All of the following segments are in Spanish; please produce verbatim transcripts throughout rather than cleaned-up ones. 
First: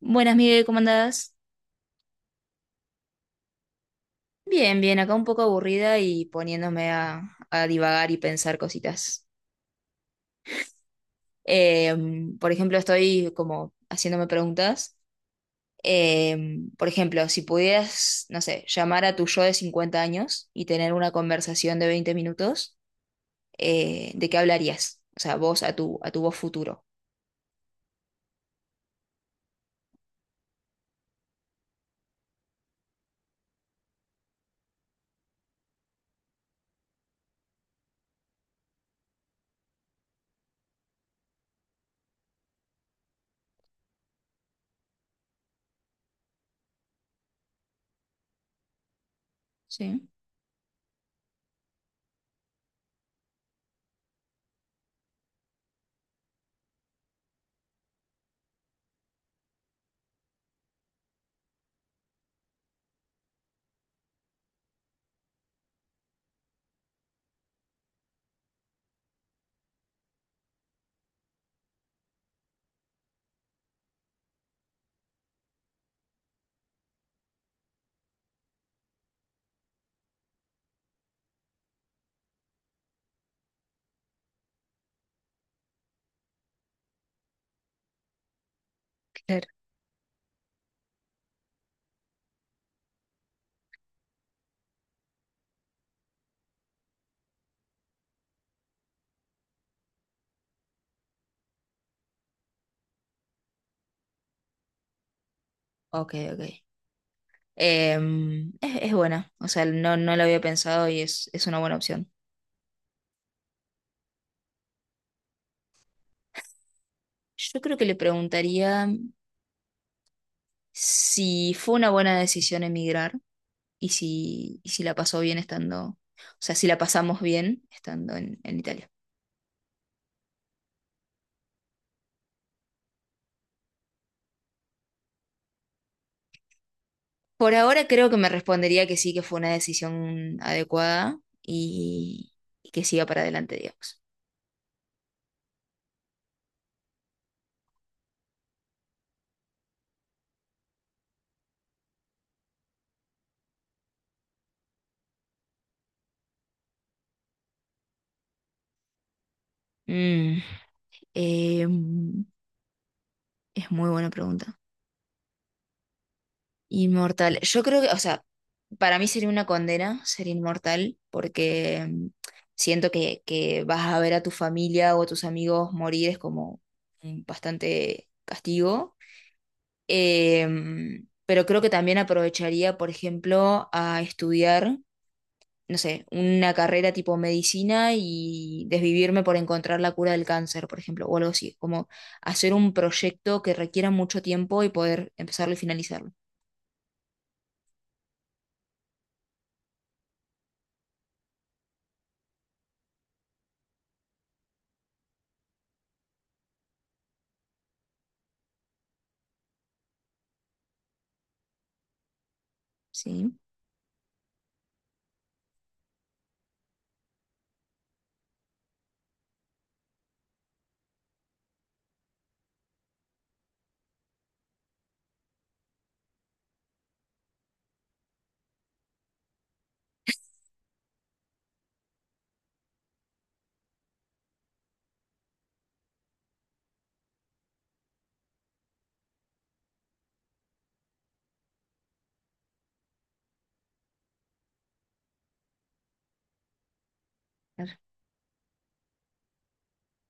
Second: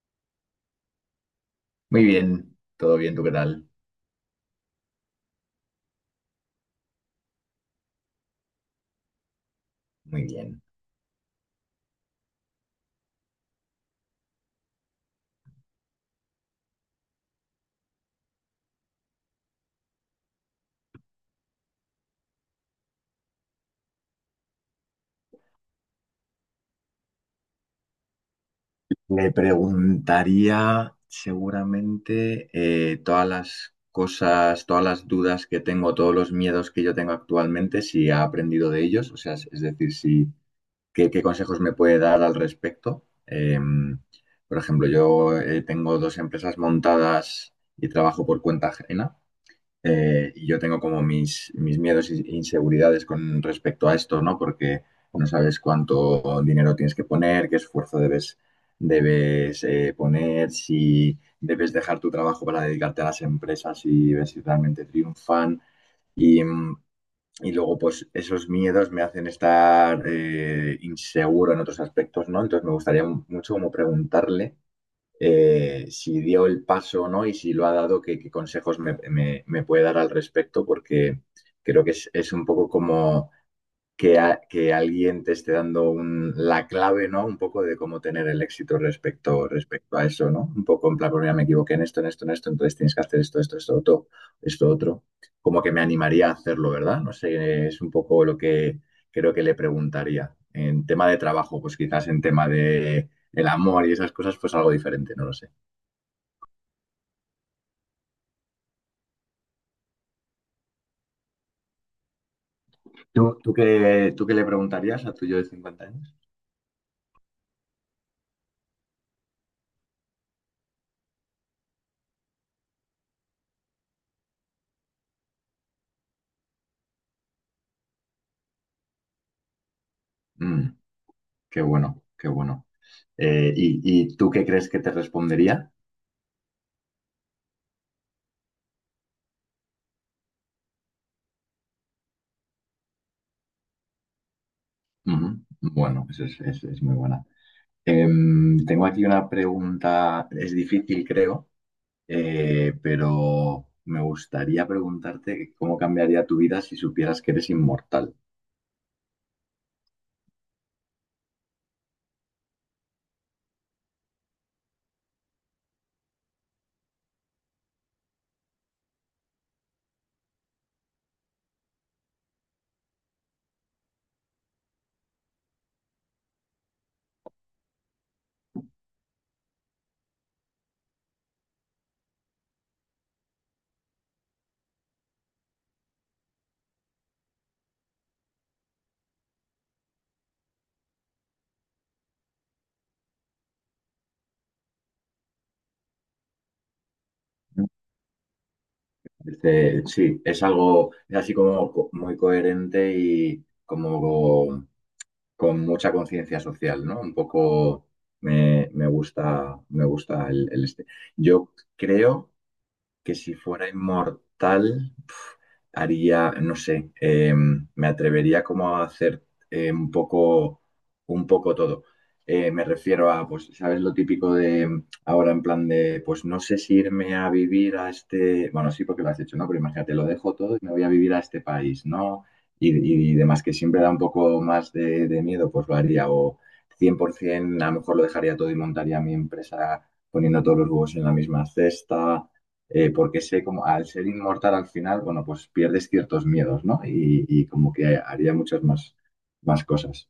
Buenas, Miguel, ¿cómo andás? Muy bien, todo bien, ¿tú qué tal? Bien, bien, acá un poco aburrida y poniéndome a, a divagar y pensar cositas. Muy bien. Em, por ejemplo, estoy como haciéndome preguntas. Em, por ejemplo, si pudieras, no sé, llamar a tu yo de cincuenta años y tener una conversación de veinte minutos, eh, ¿de qué hablarías? O sea, vos a tu, a tu vos futuro. Le preguntaría seguramente eh, todas las cosas, todas las dudas que tengo, todos los miedos que yo tengo actualmente, si ha aprendido de ellos, o sea, es es decir, si, qué, qué consejos me puede dar al respecto. Em, por ejemplo, yo eh, tengo dos empresas montadas y trabajo por cuenta ajena. Sí. Eh, y yo tengo como mis, mis miedos e inseguridades con respecto a esto, ¿no? Porque no sabes cuánto dinero tienes que poner, qué esfuerzo debes, debes eh, poner, si debes dejar tu trabajo para dedicarte a las empresas y ver si realmente triunfan. Y, mm, y luego, pues esos miedos me hacen estar eh, inseguro en otros aspectos, ¿no? Entonces me gustaría mu- mucho como preguntarle eh, si dio el paso o no y si lo ha dado, qué, qué consejos me, me- me puede dar al respecto, porque creo que es, es un poco como que, a- que alguien te esté dando un- la clave, ¿no? Un poco de cómo tener el éxito respecto, Claro. respecto a eso, ¿no? Un poco en plan, pues mira, me equivoqué en esto, en esto, en esto, entonces tienes que hacer esto, esto, esto, otro, esto, otro. Como que me animaría a hacerlo, ¿verdad? No sé, es un poco lo que creo que le preguntaría. En tema de trabajo, pues quizás en tema de el amor y esas cosas, pues algo diferente, no lo sé. Ok, ok. Em, es, es buena, o sea, no, no la había pensado y es, es una buena opción. ¿Tú, tú qué, tú qué le preguntarías a tu yo de cincuenta años? Yo creo que le preguntaría si fue una buena decisión emigrar y si, y si la pasó bien estando, o sea, si la pasamos bien estando en, en Italia. Mm, qué bueno, qué bueno. Eh, ¿y, ¿y tú qué crees que te respondería? Por ahora creo que me respondería que sí, que fue una decisión adecuada y, y que siga para adelante, digamos. Ujú. Bueno, eso es, es- es muy buena. Em, tengo aquí una pregunta, es difícil creo, eh, pero me gustaría preguntarte cómo cambiaría tu vida si supieras que eres inmortal. Mm, em, es muy buena pregunta. Inmortal. Yo creo que, o sea, para mí sería una condena ser inmortal porque mm, siento que, que vas a ver a tu familia o a tus amigos morir es como un bastante castigo. Em, pero creo que también aprovecharía, por ejemplo, a estudiar, no sé, una carrera tipo medicina y desvivirme por encontrar la cura del cáncer, por ejemplo, o algo así, como hacer un proyecto que requiera mucho tiempo y poder empezarlo y finalizarlo. Este, sí, es algo, es así como co- muy coherente y como con mucha conciencia social, ¿no? Un poco me, me gusta, me gusta el, el este. Yo creo que Sí. si fuera inmortal, pf, haría, no sé, eh, me atrevería como a hacer eh, un poco, un poco todo. Eh, me refiero a, pues, ¿sabes lo típico de em, ahora en plan de, pues no sé si irme a vivir a este, bueno, sí, porque lo has hecho, ¿no? Pero imagínate, lo dejo todo y me voy a vivir a este país, ¿no? Y, y demás, que siempre da un poco más de, de miedo, pues lo haría. O cien por ciento, a lo mejor lo dejaría todo y montaría mi empresa poniendo todos los huevos en la misma cesta eh, porque sé como al ser inmortal al final, bueno, pues pierdes ciertos miedos, ¿no? Y, y como que haría muchas más, más cosas.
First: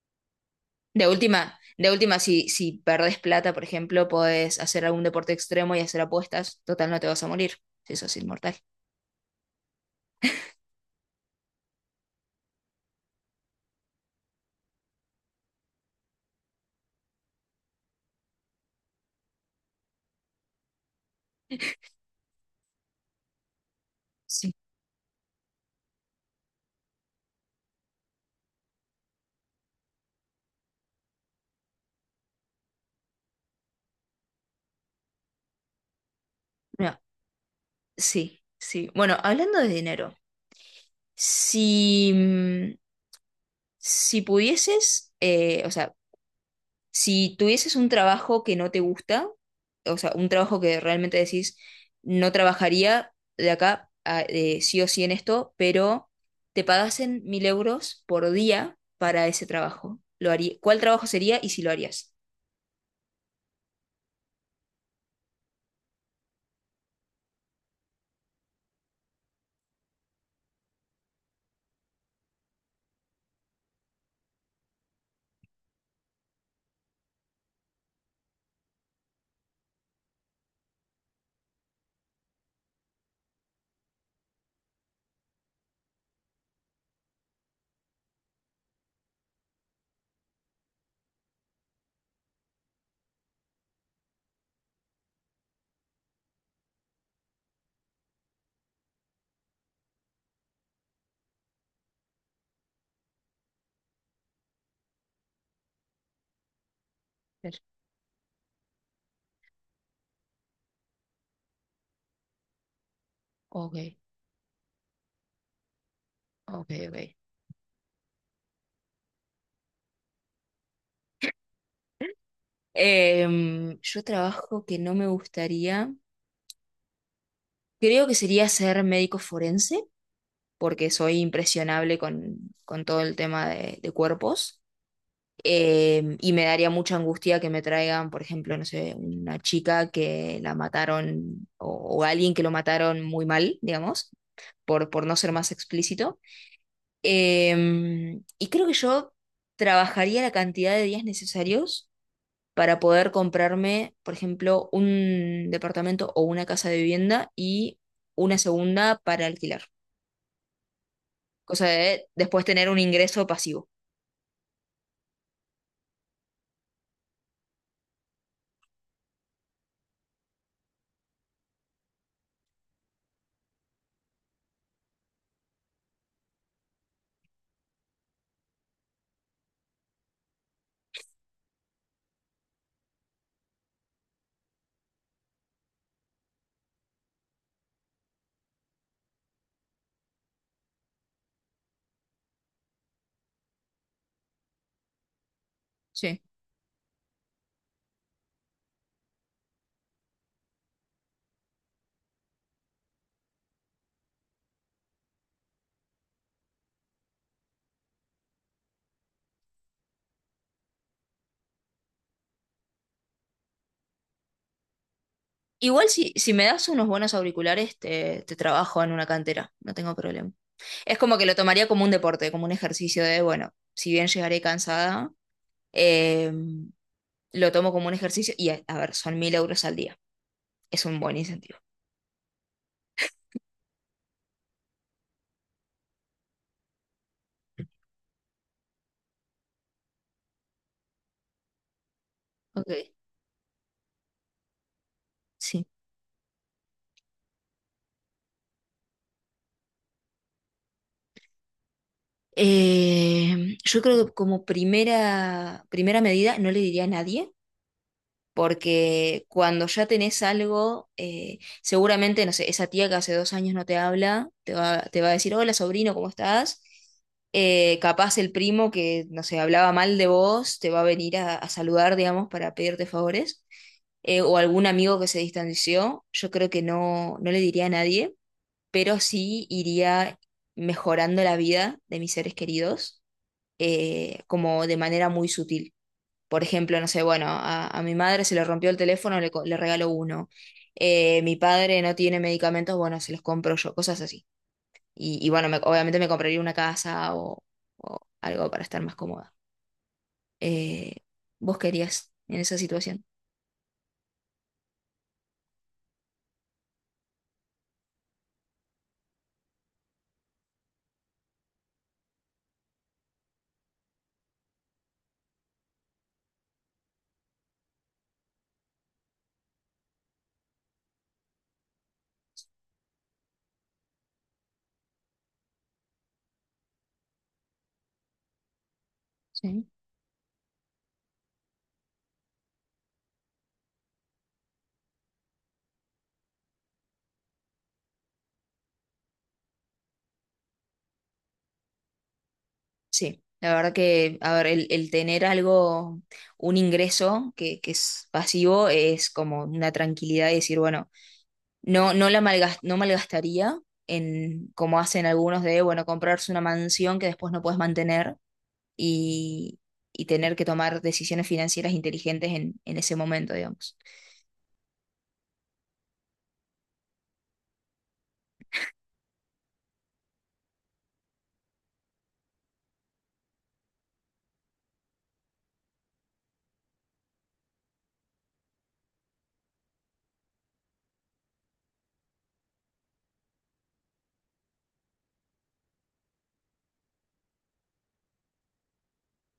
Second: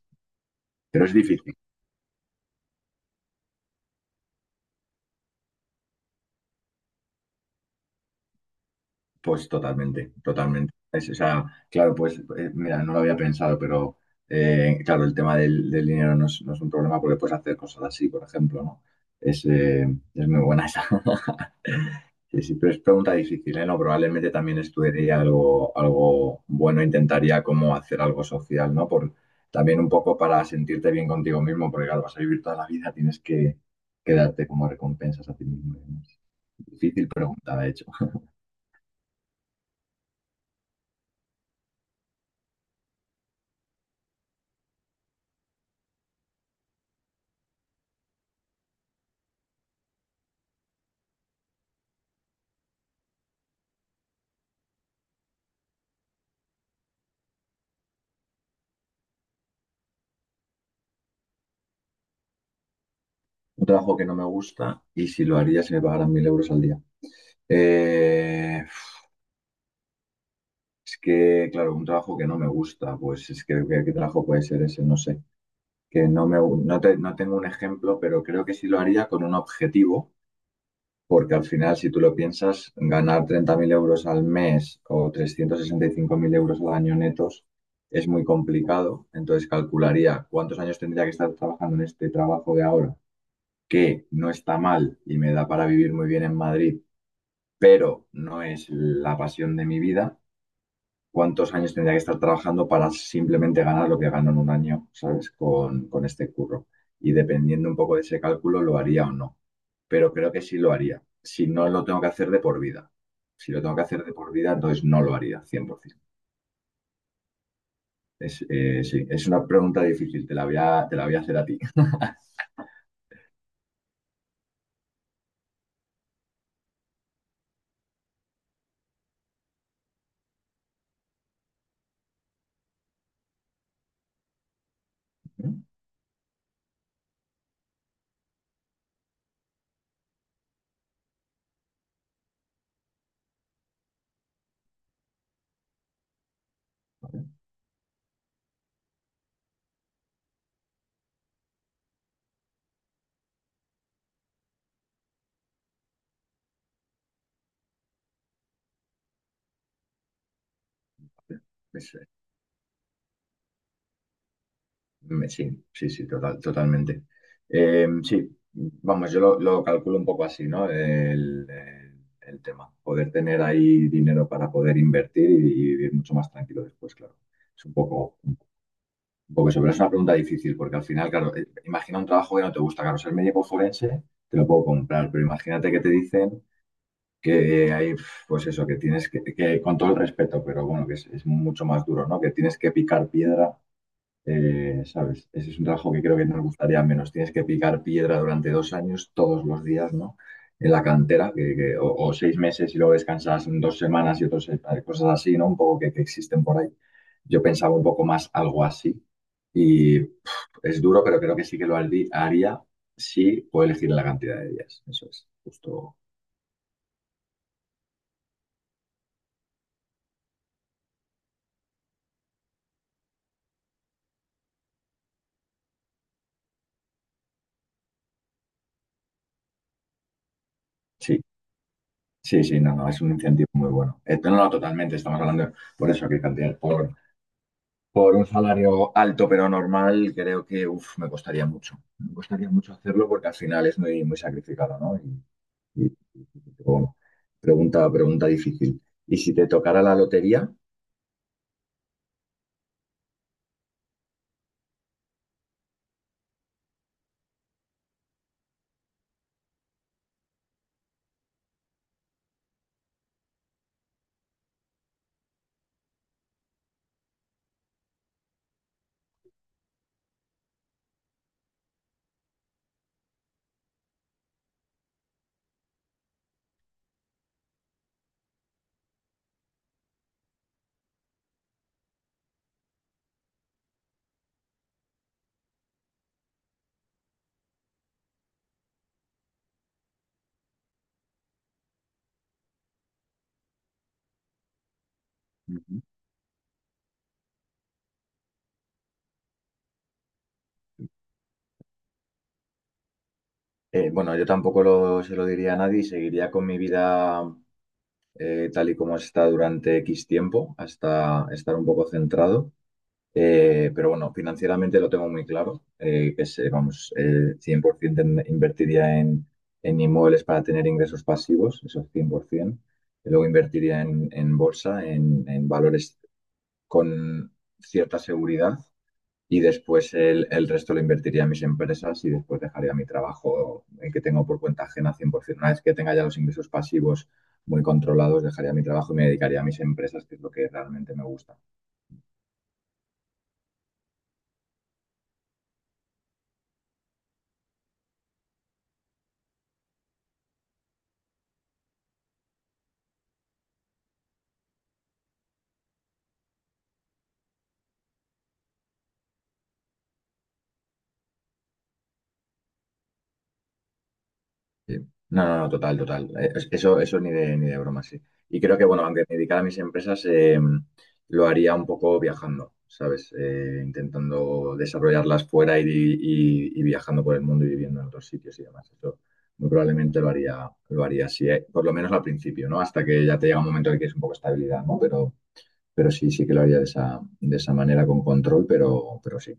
Pero De es difícil. última, de última, si, si perdés plata, por ejemplo, podés hacer algún deporte extremo y hacer apuestas. Total, no te vas a morir. Si sos inmortal. Pues totalmente, totalmente. Es, o sea, claro, pues eh, mira, no lo había pensado, pero eh, claro, el tema del, del dinero no es, no es un problema porque puedes hacer cosas así, por ejemplo, ¿no? Es, eh, es muy buena esa. Sí, sí, pero es pregunta difícil, ¿eh? No, probablemente Sí. también estudiaría algo, algo bueno, intentaría como hacer algo social, ¿no? Por, también un poco para sentirte bien contigo mismo, porque claro, vas a vivir toda la vida, tienes que, que darte como recompensas a ti mismo y demás. Mira, Difícil pregunta, de hecho. sí, sí. Bueno, hablando de dinero, si, mm, si pudieses, eh, o sea, si tuvieses un trabajo que no te gusta, o sea, un trabajo que realmente decís, no trabajaría de acá a- eh, sí o sí en esto, pero te pagasen mil euros por día para ese trabajo. Lo haría, ¿cuál trabajo sería y si lo harías? Un trabajo que no me gusta y si lo haría si me pagaran mil euros al día. Eh, es que, claro, un trabajo que no me gusta, pues es que ¿qué, qué trabajo puede ser ese? No sé. Que no me, gu- no te- no tengo un ejemplo, pero creo que sí lo haría con un objetivo, porque al final, si tú lo piensas, ganar treinta mil euros al mes o trescientos sesenta y cinco mil euros al año netos es muy complicado. Entonces calcularía cuántos años tendría que estar trabajando en este trabajo de ahora, que no está mal y me da para vivir muy bien en Madrid pero no es la pasión de mi vida. ¿Cuántos años tendría que estar trabajando para simplemente ganar lo que gano en un año, ¿sabes? Con, con este curro. Y Ver. dependiendo un poco de ese cálculo, lo haría o no. Pero creo que sí lo haría si no lo tengo que hacer de por vida. Si lo Ok, tengo que hacer de por vida, entonces no lo haría, cien por ciento. ok, ok. Es, eh, sí, es una pregunta difícil, te la voy a, te la voy a hacer a ti. Em, yo trabajo que no me gustaría. Creo que sería ser médico forense, porque soy impresionable con, con todo el tema de, de cuerpos. Eh, y me daría mucha angustia que me traigan, por ejemplo, no sé, una chica que la mataron o, o alguien que lo mataron muy mal, digamos, por, por no ser más explícito. Vale, vale. Eh, y creo que yo trabajaría la cantidad de días necesarios para poder comprarme, por ejemplo, un departamento o una casa de vivienda y una segunda para alquilar. Cosa Es, de después tener un ingreso pasivo. mm, sí, sí, sí, total, totalmente. Eh, sí, vamos, yo lo, lo calculo un poco así, ¿no? El, el- el tema. Poder tener ahí dinero para poder invertir y, y vivir mucho más tranquilo después, claro. Es un poco, un poco eso, pero es una pregunta difícil, porque al final, claro, eh, imagina un trabajo que no te gusta, claro, ser médico forense, te lo puedo comprar, pero imagínate que te dicen que eh, hay, pues eso, que tienes que, que con todo el respeto, pero bueno, que es, es mucho más duro, ¿no? Que tienes que picar piedra eh, ¿sabes? Ese es un trabajo que creo Sí. que nos gustaría menos. Tienes que picar piedra durante dos años, todos los días, ¿no? En la cantera, que, que- o, o seis meses y luego descansas dos semanas y otras cosas así, ¿no? Un poco que, que existen por ahí. Yo pensaba un poco más algo así. Y es duro, pero creo que sí que lo harí- haría si puedo elegir la cantidad de días. Eso es, Igual justo. si, si me das unos buenos auriculares, te, te trabajo en una cantera, no tengo problema. Es como que lo tomaría como un deporte, como un ejercicio de, bueno, si bien llegaré cansada, eh, lo tomo como un ejercicio y, a, a ver, son mil euros al día. Es un buen Sí, incentivo. sí, sí, no, no, es un incentivo muy bueno. Eh, no, no, totalmente, estamos hablando por eso, que cantidad, por Por un salario alto pero normal, creo que uf, me costaría mucho. Me costaría Ok, mucho hacerlo porque al final es muy, muy sacrificado, ¿no? Y, sí. y, pero bueno, pregunta, pregunta difícil. Y si te tocara la lotería, Eh, yo creo que como primera, primera medida no le diría a nadie porque cuando ya tenés algo, eh, seguramente, no sé, esa tía que hace dos años no te habla, te va, te va a decir, hola sobrino, ¿cómo estás? Eh, capaz el primo que, no sé, hablaba mal de vos, te va a venir a, a saludar, digamos, para pedirte favores. Eh, o algún amigo que se distanció, yo creo que no, no le diría a nadie, pero sí iría mejorando la vida de mis seres queridos, eh, como de manera muy sutil. Por ejemplo, no sé, bueno, a, a mi madre se le rompió el teléfono, le, co- le regalo uno. Eh, mi padre no tiene medicamentos, bueno, se los compro yo, cosas así. Y, y bueno, me- ujú. obviamente me compraría una casa o, o algo para estar más cómoda. Eh, ¿vos querías en esa situación? Eh, bueno, yo tampoco lo, se lo diría a nadie y seguiría con mi vida eh, tal y como está durante X tiempo, hasta estar un poco centrado. Eh, pero bueno, financieramente lo tengo muy claro, eh, que es, eh, vamos, eh, cien por ciento en- invertiría en, en inmuebles para tener ingresos pasivos, eso es cien por ciento. Y luego invertiría en, en bolsa, en, en valores con cierta seguridad y Sí. después el, el resto lo invertiría en mis empresas y después dejaría mi trabajo, el que tengo por cuenta ajena, cien por ciento. Una vez que tenga ya los ingresos pasivos muy controlados, dejaría mi trabajo y me dedicaría a mis empresas, que es lo que realmente me gusta. Sí, la verdad que, a ver, el, el tener algo, un ingreso que, que es pasivo es como una tranquilidad y decir, bueno, no, no la malgas- no malgastaría en, como hacen algunos de, bueno, comprarse una mansión que después no puedes mantener y, y tener que tomar decisiones financieras inteligentes en, en ese momento, digamos. Sí. No, no, no, total, total. Eh, es- eso, eso ni de, ni de broma, sí. Y creo que, bueno, aunque me dedicara a mis empresas, eh, lo haría un poco viajando, ¿sabes? Eh, intentando desarrollarlas fuera y, y- y viajando por el mundo y viviendo en otros sitios y demás. Eso muy probablemente lo haría, lo haría así, eh, por lo menos al principio, ¿no? Hasta que ya te llega un momento en el que es un poco estabilidad, ¿no? Pero, pero sí, sí que lo haría de esa, de esa manera, con control, pero, pero sí.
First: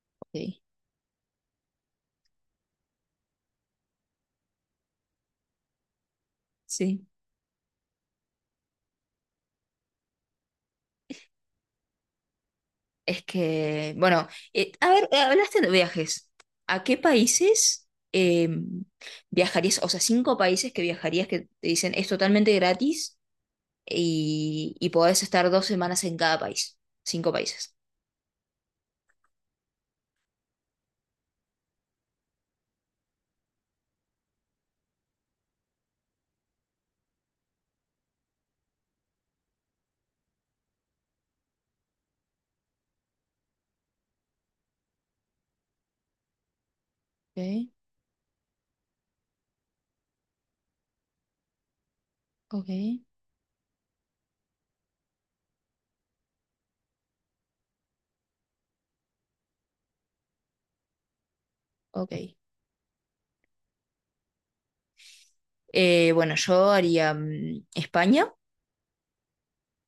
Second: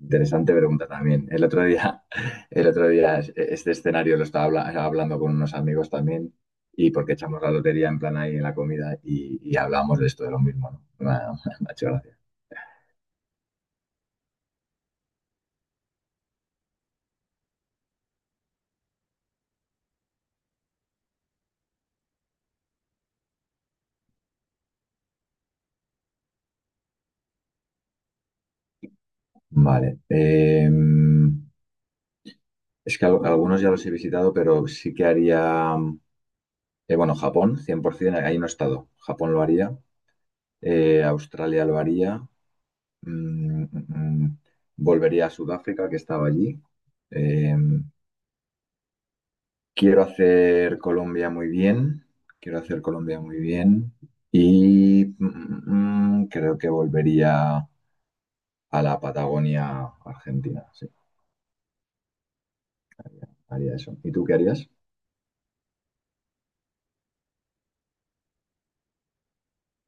Interesante Sí, pregunta también. El otro día, el otro día es- este escenario lo estaba habla- hablando con unos amigos también y sí. porque echamos la lotería en plan ahí en la comida y, y hablamos de esto, de lo mismo, ¿no? Me ha, me ha hecho gracia. Es que, bueno, eh, a ver, eh, hablaste de viajes. ¿A qué países eh, viajarías? O sea, cinco países que viajarías que te dicen es totalmente gratis y, y podés estar dos semanas en cada país. Cinco países. Vale. Eh, es que al- algunos ya los he visitado, pero sí que haría, eh, bueno, Japón, cien por ciento, ahí no he estado. Japón lo haría, eh, Australia lo haría, mm, mm, mm, volvería a Sudáfrica, que estaba allí. Ok, em, Quiero hacer Colombia muy bien, quiero hacer ok, Colombia muy bien y mm, mm, mm, creo que volvería a la Patagonia Argentina, sí, ok. haría eso. ¿Y tú qué harías? Eh, bueno, yo haría mm, España.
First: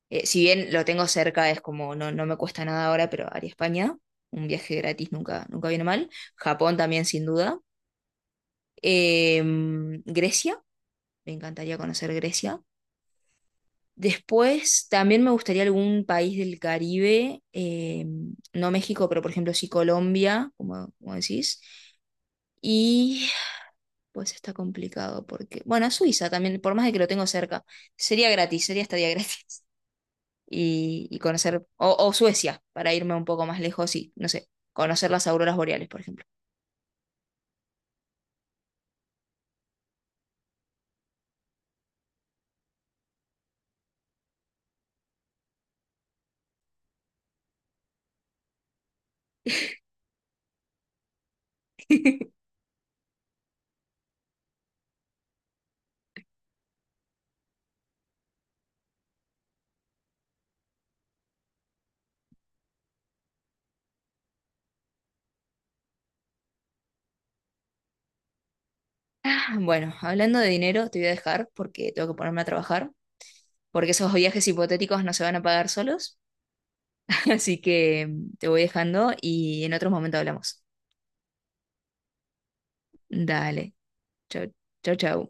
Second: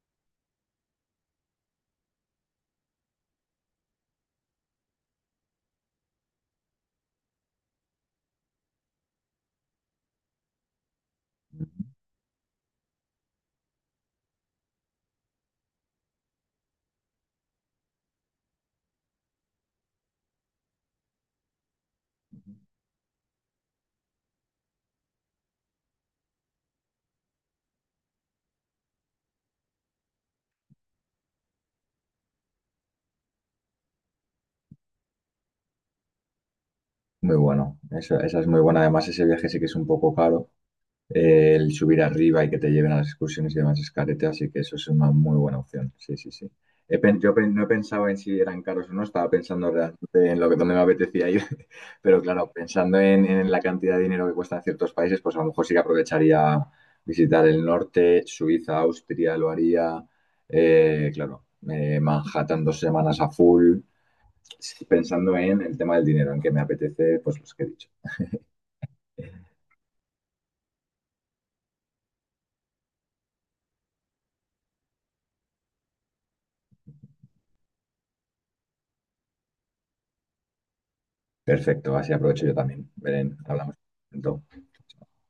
Eh, si bien lo tengo cerca, es como no, no me cuesta nada ahora, pero haría España. Un viaje gratis nunca, nunca viene mal. Japón también, sin duda. Eh, mm, Grecia, me encantaría conocer Grecia. Después también me gustaría algún país del Caribe, eh, no México, pero por ejemplo sí Colombia, como, como decís. Y pues está complicado porque, bueno, Suiza también, por más de que lo tengo cerca, sería gratis, sería estadía gratis. Y, y conocer, o, o Suecia, para irme un poco más lejos y, no sé, conocer las auroras boreales, por ejemplo. Muy bueno, esa, esa es muy buena, además ese viaje sí que es un poco caro, eh, el subir arriba y que te lleven a las excursiones y demás es carete, así que eso es una muy buena opción. Sí, sí, sí. He pen- yo pen- no he pensado en si eran caros o no, estaba pensando realmente en lo que donde me apetecía ir, pero claro, pensando en, en la cantidad de dinero que cuestan ciertos países, pues a lo mejor sí que aprovecharía visitar el norte, Suiza, Austria, lo haría, eh, claro, eh, Manhattan dos semanas a full, sí, pensando en el tema del dinero, en que me apetece, pues los que he dicho. Bueno, hablando de dinero, te voy a dejar porque tengo que ponerme a trabajar, porque esos viajes hipotéticos no se van a pagar solos, así que te voy dejando y en otros momentos hablamos. Perfecto, así aprovecho yo también. Belén, Dale, hablamos. chau, chau, chau.